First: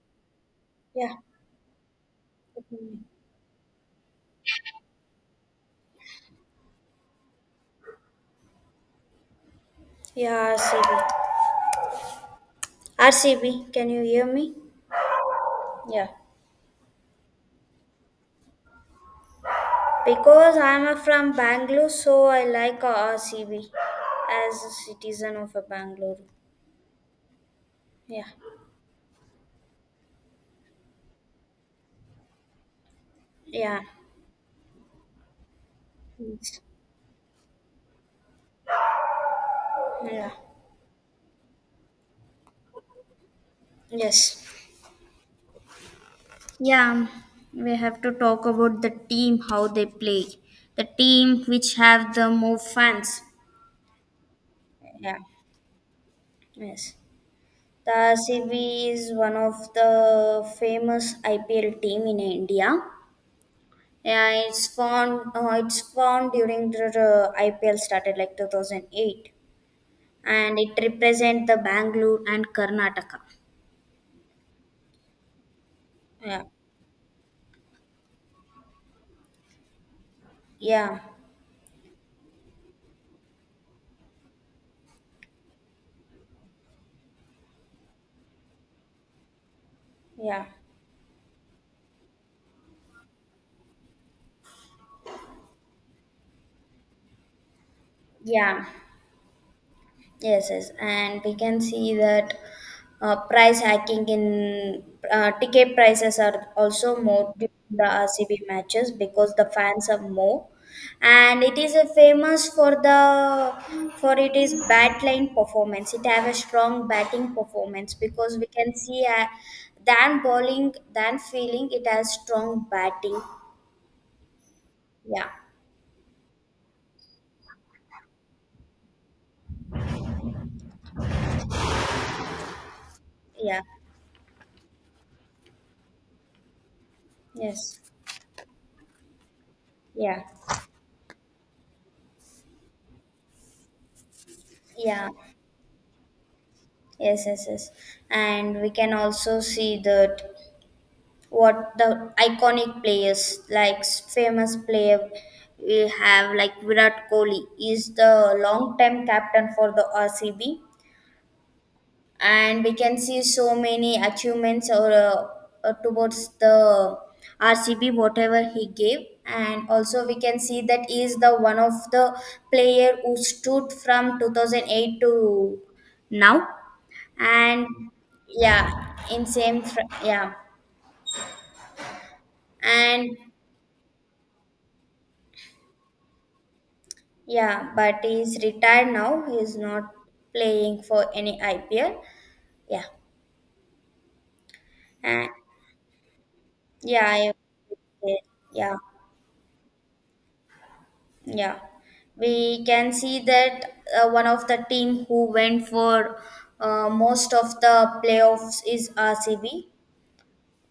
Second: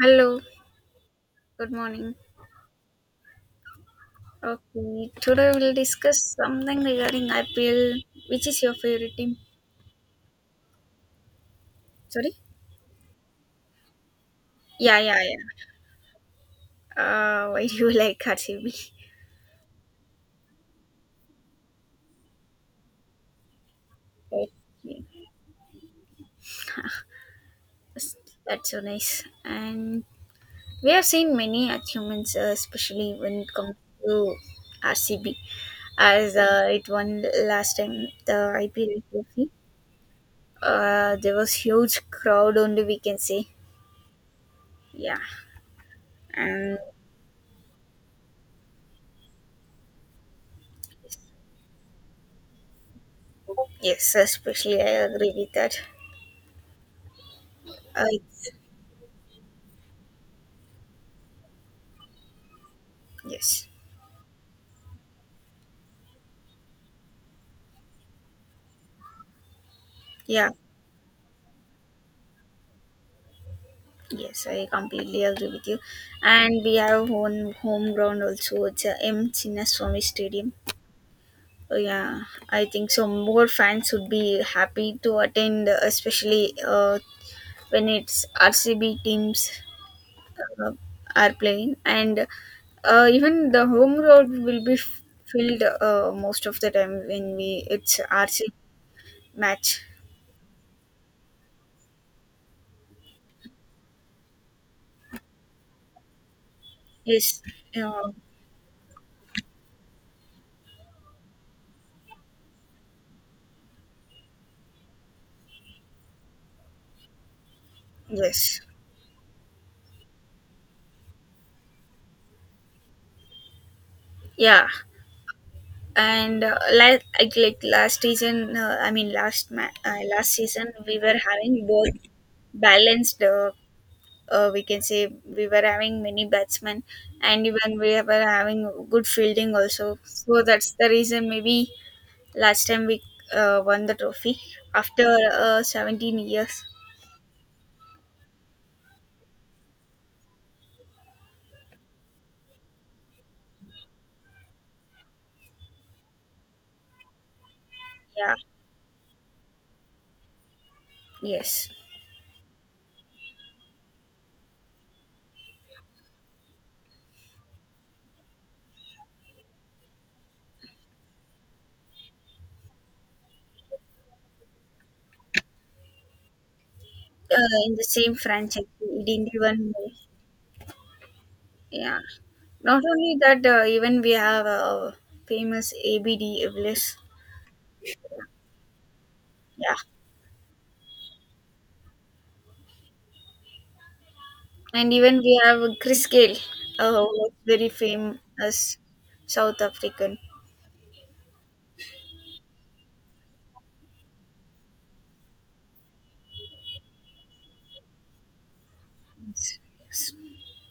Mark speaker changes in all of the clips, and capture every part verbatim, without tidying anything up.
Speaker 1: Hello,
Speaker 2: Yeah.
Speaker 1: good morning. Okay, today we'll discuss something regarding I P L. Which is your favorite team?
Speaker 2: Yeah, R C B.
Speaker 1: Sorry?
Speaker 2: R C B, can you hear me?
Speaker 1: Yeah, yeah, yeah.
Speaker 2: Yeah.
Speaker 1: Uh, why do you like R C B?
Speaker 2: Because I'm a from Bangalore, so I like uh, R C B
Speaker 1: Okay.
Speaker 2: as a citizen of a Bangalore. Yeah.
Speaker 1: That's so nice. And we have seen many achievements, uh, especially when it comes
Speaker 2: Yeah.
Speaker 1: to R C B, as
Speaker 2: Yes.
Speaker 1: uh, it won last time the I P L trophy.
Speaker 2: Yeah.
Speaker 1: Uh, there was huge crowd only we can say.
Speaker 2: Yes.
Speaker 1: Yeah, and
Speaker 2: Yeah. We have to talk about the team, how they play. The team which have the more fans.
Speaker 1: yes, especially I
Speaker 2: Yeah.
Speaker 1: agree with that.
Speaker 2: Yes. The
Speaker 1: Uh, it's-
Speaker 2: R C B is one of the famous I P L team in India.
Speaker 1: yes,
Speaker 2: Yeah, it's formed. Uh, it's formed during the uh, I P L started like two thousand eight,
Speaker 1: yeah,
Speaker 2: and it represents the Bangalore and Karnataka.
Speaker 1: yes, I completely agree with you.
Speaker 2: Yeah,
Speaker 1: And we have one home ground also. It's uh, M Chinnaswamy Stadium.
Speaker 2: yeah,
Speaker 1: Oh, yeah, I think so. More fans would be happy to attend, uh, especially uh, when it's R C B teams
Speaker 2: yeah,
Speaker 1: uh, are playing, and uh, even the home ground will be f- filled uh, most of the time when we it's R C B
Speaker 2: yeah.
Speaker 1: match.
Speaker 2: Yes, yes, and we can see that uh, price hacking in uh, ticket prices are also more
Speaker 1: Yes.
Speaker 2: during the
Speaker 1: Yeah.
Speaker 2: R C B matches because the fans are more, and it is a famous for the for it is bat line performance. It have a strong batting performance because we
Speaker 1: Yes.
Speaker 2: can see uh, than bowling than feeling it has strong batting.
Speaker 1: Yeah.
Speaker 2: Yeah,
Speaker 1: And uh, like, like like last season, uh, I mean last ma- uh, last season we were having both balanced. Uh,
Speaker 2: yeah,
Speaker 1: uh, we can say we were having many batsmen, and even
Speaker 2: yes,
Speaker 1: we were having good fielding also.
Speaker 2: yeah,
Speaker 1: So that's the reason maybe last time we uh, won the trophy
Speaker 2: yeah.
Speaker 1: after uh, seventeen years.
Speaker 2: Yes, yes, yes. And we can also see that what the iconic players like famous player we have like Virat Kohli is the
Speaker 1: Yeah.
Speaker 2: long time captain for the R C B,
Speaker 1: Yes.
Speaker 2: and we can see so many achievements or uh, uh, towards the R C B whatever he gave, and also we can see that he is the one of the player who stood from two thousand eight to now.
Speaker 1: Uh,
Speaker 2: And
Speaker 1: in the same franchise,
Speaker 2: yeah,
Speaker 1: it
Speaker 2: in
Speaker 1: didn't
Speaker 2: same
Speaker 1: even.
Speaker 2: fr- yeah.
Speaker 1: Yeah. Not
Speaker 2: And
Speaker 1: only that, uh, even we have uh, famous A B D Iblis.
Speaker 2: yeah, but he's retired now, he's
Speaker 1: Yeah.
Speaker 2: not playing for any I P L. Yeah.
Speaker 1: And even
Speaker 2: And
Speaker 1: we have Chris Gale, uh, who
Speaker 2: yeah,
Speaker 1: was
Speaker 2: I,
Speaker 1: very
Speaker 2: yeah,
Speaker 1: famous South African.
Speaker 2: yeah, we can see that uh, one of the team who went for uh, most of the playoffs is
Speaker 1: Yes.
Speaker 2: R C B.
Speaker 1: Yes.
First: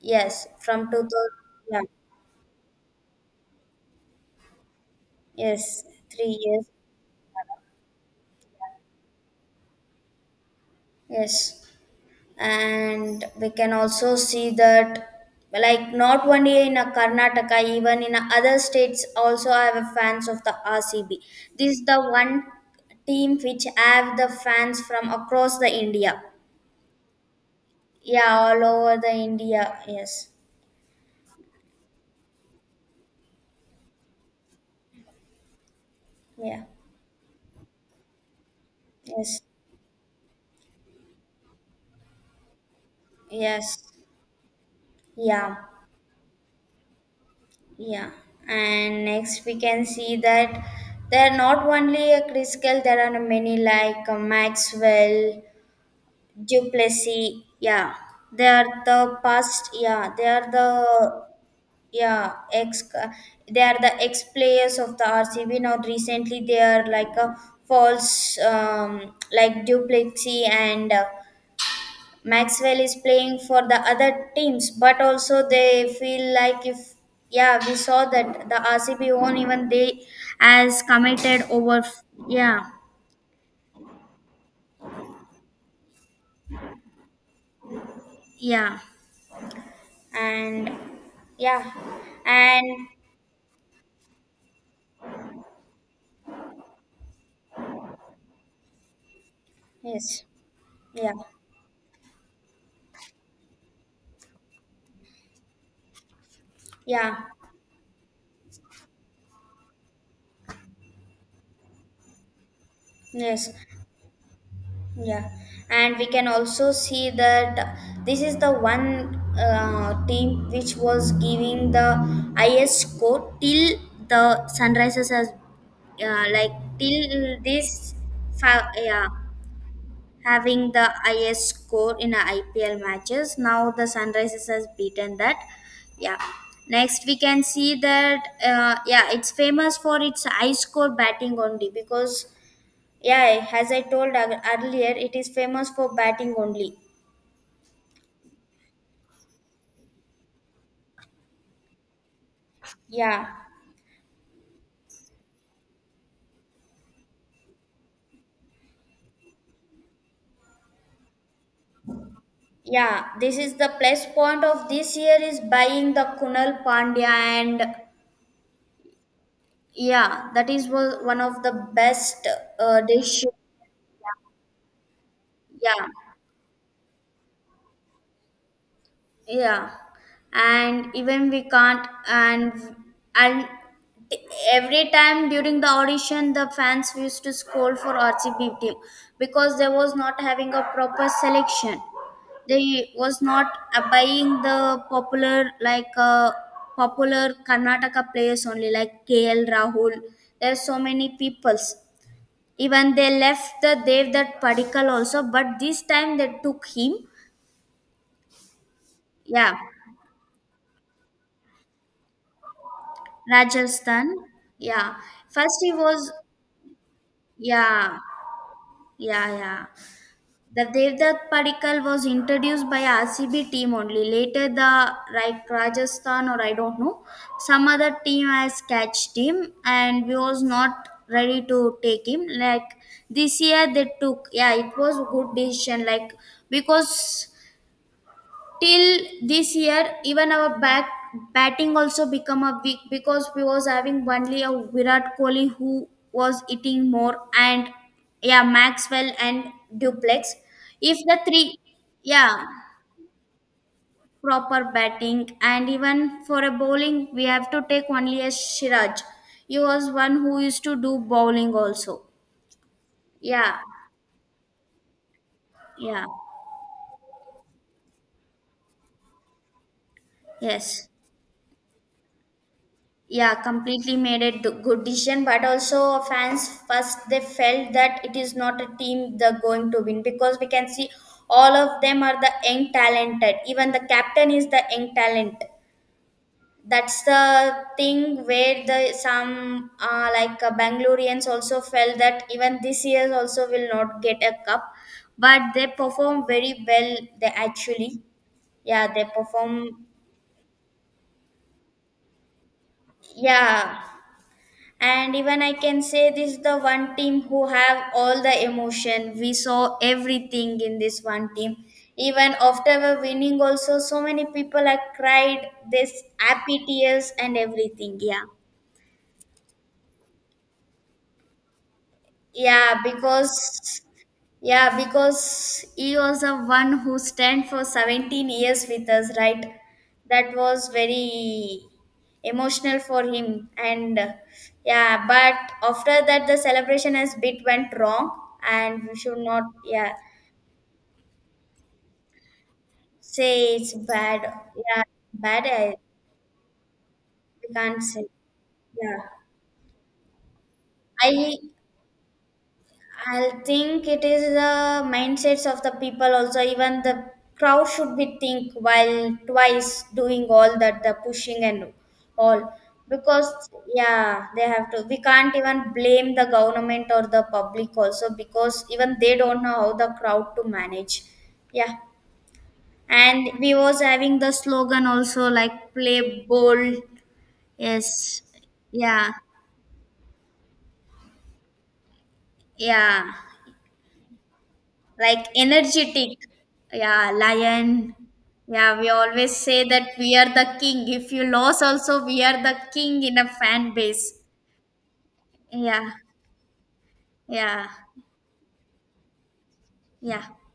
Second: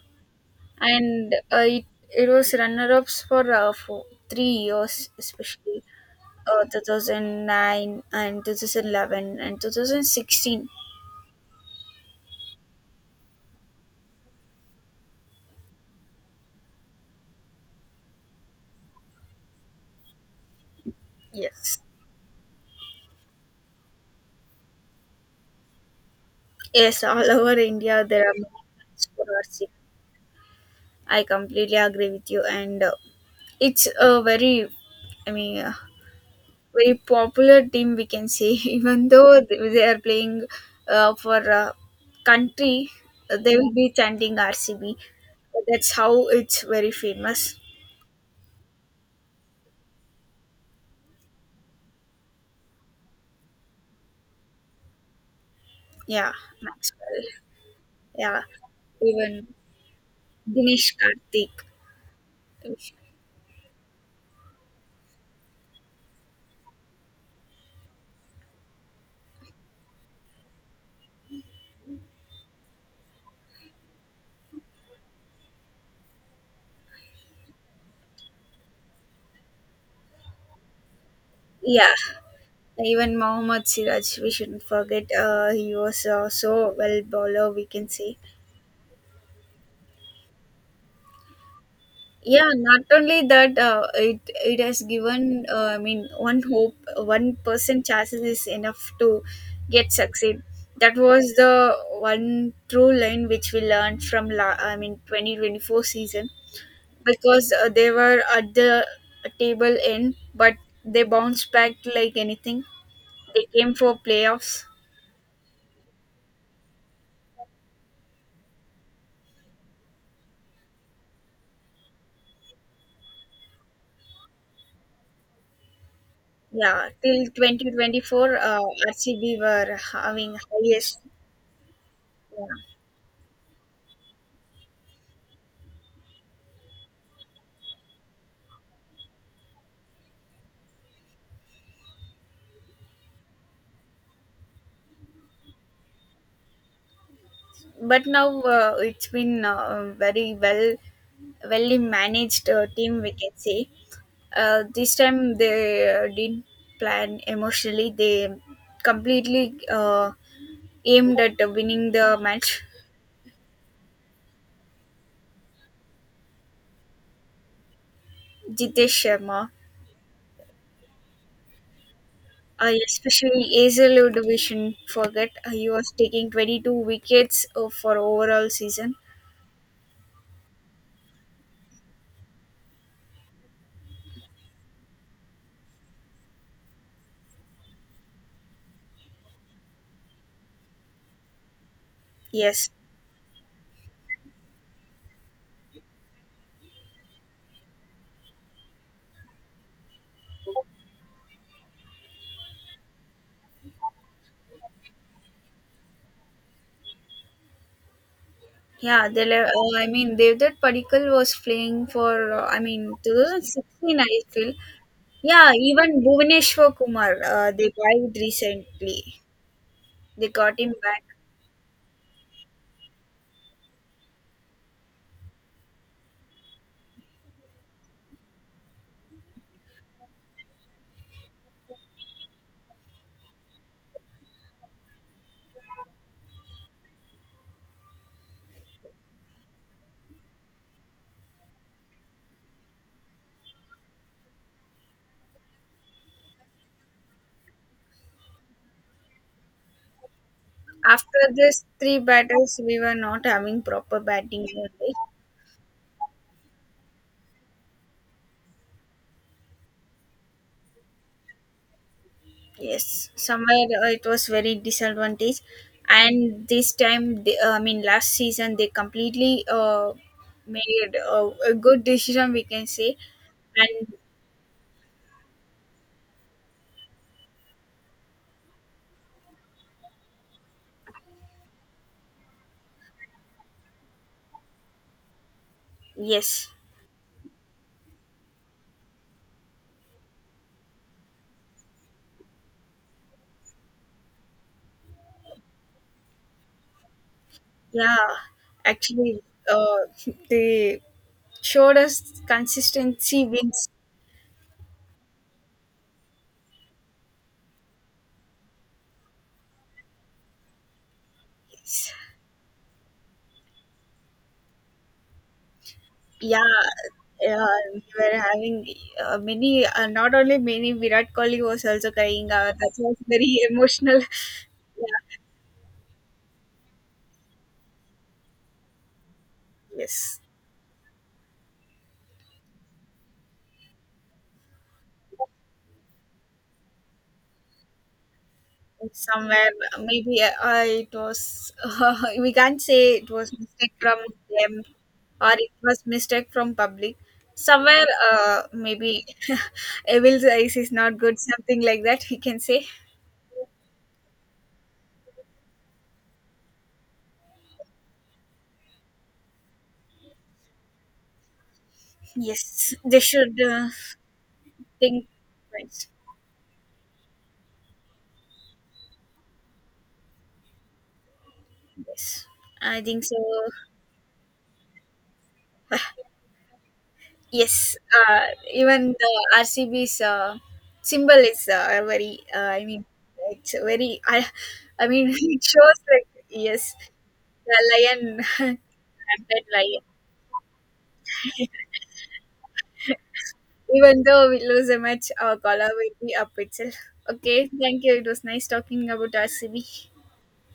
Speaker 2: Yes, from
Speaker 1: And
Speaker 2: two thousand.
Speaker 1: uh,
Speaker 2: Yeah,
Speaker 1: it, it was runner ups for, uh, for three years, especially
Speaker 2: yes, three
Speaker 1: uh,
Speaker 2: years.
Speaker 1: two thousand nine and twenty eleven and two thousand sixteen.
Speaker 2: Yes, and we can also see that, like, not only in a Karnataka, even in a other states also, I have a fans of the R C B. This
Speaker 1: Yes.
Speaker 2: is the one team which have the fans from across the India.
Speaker 1: Yes, all over India there are
Speaker 2: Yeah, all over
Speaker 1: monuments
Speaker 2: the
Speaker 1: for our.
Speaker 2: India. Yes,
Speaker 1: I completely agree with you. And uh, It's a very, I mean, uh,
Speaker 2: yeah,
Speaker 1: very popular team we can say. Even though
Speaker 2: yes,
Speaker 1: they they are playing uh, for uh, country, uh, they will
Speaker 2: yes,
Speaker 1: be chanting R C B.
Speaker 2: yeah,
Speaker 1: That's how it's very famous.
Speaker 2: yeah, and next we can see that there are not only a Criskel, there are many like uh, Maxwell,
Speaker 1: Yeah, Maxwell.
Speaker 2: Duplessis, yeah,
Speaker 1: Yeah,
Speaker 2: they are the
Speaker 1: even
Speaker 2: past, yeah, they are
Speaker 1: Dinesh
Speaker 2: the
Speaker 1: Karthik.
Speaker 2: yeah ex, they are the ex players of the R C B. Now recently they are like a false, um, like Duplessis and uh, Maxwell is playing for the other teams, but also they feel like if yeah we saw that the R C B won even they as committed over.
Speaker 1: Yeah,
Speaker 2: Yeah,
Speaker 1: even Mohammad Siraj. We shouldn't forget. Uh, he was uh, so well bowler. We can say.
Speaker 2: yeah, and yeah,
Speaker 1: Yeah, not
Speaker 2: and
Speaker 1: only that, uh, it it has given. Uh, I mean, one hope, one person chances is enough to get
Speaker 2: yes,
Speaker 1: succeed. That
Speaker 2: yeah,
Speaker 1: was the one true line which we learned from. La- I mean, twenty twenty four season,
Speaker 2: yeah,
Speaker 1: because uh, they were at the table end, but they bounced back like anything. They
Speaker 2: yes,
Speaker 1: came for playoffs.
Speaker 2: yeah. And we can also see that this is the one uh, team which was giving the highest score till the sunrises as uh, like
Speaker 1: Yeah, till
Speaker 2: till
Speaker 1: twenty
Speaker 2: this
Speaker 1: twenty four, uh,
Speaker 2: fa- yeah,
Speaker 1: R C B were having
Speaker 2: having the
Speaker 1: highest.
Speaker 2: highest score in a
Speaker 1: Yeah.
Speaker 2: I P L matches. Now the sunrises has beaten that. Yeah. Next, we can see that uh, yeah, it's famous for its high score batting only. Because yeah, as I told ear- earlier, it is famous for batting only.
Speaker 1: But now uh, it's been uh, very well well managed uh, team we
Speaker 2: Yeah,
Speaker 1: can say. Uh, this time they uh, didn't plan emotionally, they completely uh, aimed at winning the match.
Speaker 2: yeah. This is the plus point of this year is buying the Kunal Pandya. And
Speaker 1: Jitesh Sharma,
Speaker 2: yeah, that is one one of the best
Speaker 1: uh,
Speaker 2: uh, dish.
Speaker 1: especially. Azal division forget, uh, he
Speaker 2: Yeah,
Speaker 1: was taking twenty-two wickets uh, for overall season.
Speaker 2: yeah, and even we can't, and and every time during the audition, the fans used to scold for R C B team because they was not having a proper selection.
Speaker 1: Yes.
Speaker 2: They was not uh, buying the popular like uh, popular Karnataka players only like K L Rahul. There's so many peoples. Even they left the Devdutt Padikkal also, but this time they took him.
Speaker 1: Yeah, they. Le-
Speaker 2: Yeah,
Speaker 1: Uh, I mean, Devdutt Padikkal was playing for. Uh, I mean, twenty sixteen. I
Speaker 2: Rajasthan.
Speaker 1: feel.
Speaker 2: Yeah.
Speaker 1: Yeah,
Speaker 2: First he
Speaker 1: even
Speaker 2: was,
Speaker 1: Bhuvaneshwar Kumar, uh, they
Speaker 2: yeah,
Speaker 1: died recently.
Speaker 2: yeah, yeah.
Speaker 1: They got
Speaker 2: The
Speaker 1: him back.
Speaker 2: Devdutt Padikal was introduced by R C B team only. Later the right Rajasthan, or I don't know, some other team has catched him and we was not ready to take him. Like this year they took, yeah, it was a good decision. Like, because till this year even our back batting also become a weak, because we was having only a Virat Kohli who was eating more, and yeah, Maxwell and Duplex, if the
Speaker 1: After
Speaker 2: three.
Speaker 1: this three
Speaker 2: Yeah,
Speaker 1: battles, we were not having proper batting
Speaker 2: proper
Speaker 1: only.
Speaker 2: batting, and even for a bowling we have to take only a Siraj. He was one who used to do bowling also.
Speaker 1: Yes,
Speaker 2: Yeah,
Speaker 1: somewhere uh, it was very disadvantage.
Speaker 2: yeah,
Speaker 1: And this time, they, uh, I mean, last season, they completely uh,
Speaker 2: yes,
Speaker 1: made a, a good decision, we can say.
Speaker 2: yeah,
Speaker 1: And
Speaker 2: completely made it the good decision. But also fans first they felt that it is not a team they're going to win because we can see all of them are the young talented, even the captain is the young talent.
Speaker 1: yes,
Speaker 2: That's the thing where the some uh, like uh, Bangaloreans also felt that even this year also will not get a cup. But they perform very well, they actually,
Speaker 1: yeah,
Speaker 2: yeah, they
Speaker 1: actually, uh,
Speaker 2: perform.
Speaker 1: they showed us consistency wins.
Speaker 2: Yeah, and even I can say this is the one team who have all the emotion. We saw everything in this one team.
Speaker 1: Yes.
Speaker 2: Even after we winning also, so many people are cried this
Speaker 1: Yeah,
Speaker 2: happy tears and
Speaker 1: yeah, we
Speaker 2: everything.
Speaker 1: were
Speaker 2: Yeah.
Speaker 1: having uh, many, uh, not only many, Virat Kohli was also crying. Uh, that
Speaker 2: Yeah,
Speaker 1: was very
Speaker 2: because
Speaker 1: emotional.
Speaker 2: yeah,
Speaker 1: Yeah,
Speaker 2: because he was the one who stand for seventeen years with us, right?
Speaker 1: yes.
Speaker 2: That was very emotional for him, and uh, yeah, but after that the celebration has bit went wrong, and we should not,
Speaker 1: Somewhere,
Speaker 2: yeah,
Speaker 1: maybe uh, uh, it was, we can't say it was
Speaker 2: say
Speaker 1: mistake
Speaker 2: it's
Speaker 1: from
Speaker 2: bad.
Speaker 1: them
Speaker 2: Yeah,
Speaker 1: or
Speaker 2: bad,
Speaker 1: it
Speaker 2: I
Speaker 1: was mistake from public.
Speaker 2: we can't
Speaker 1: Somewhere,
Speaker 2: say.
Speaker 1: uh,
Speaker 2: Yeah.
Speaker 1: maybe Evil's eyes is not good,
Speaker 2: I
Speaker 1: something like that, we can say.
Speaker 2: I think it is the mindsets of the people also. Even the crowd should be think while twice doing all that the pushing and all,
Speaker 1: Yes, they
Speaker 2: because
Speaker 1: should uh,
Speaker 2: yeah they have to. We
Speaker 1: think
Speaker 2: can't even
Speaker 1: twice.
Speaker 2: blame the government or the public also, because even they don't know how the crowd to manage. Yeah,
Speaker 1: Yes, I think so.
Speaker 2: and we was having the slogan also like play bold.
Speaker 1: Yes,
Speaker 2: Yes,
Speaker 1: uh, even the
Speaker 2: yeah,
Speaker 1: RCB's uh, symbol is uh, very. Uh, I mean,
Speaker 2: yeah.
Speaker 1: it's a very. I, I mean,
Speaker 2: Like
Speaker 1: it shows like
Speaker 2: energetic.
Speaker 1: yes,
Speaker 2: Yeah,
Speaker 1: the
Speaker 2: lion.
Speaker 1: lion,
Speaker 2: Yeah, we always
Speaker 1: that
Speaker 2: say
Speaker 1: lion.
Speaker 2: that we are the king. If you lose also, we are the king in a fan
Speaker 1: Even
Speaker 2: base.
Speaker 1: though we lose a match, our color will
Speaker 2: Yeah,
Speaker 1: be up itself. Okay,
Speaker 2: yeah,
Speaker 1: thank you. It was nice talking about R C B.
Speaker 2: yeah.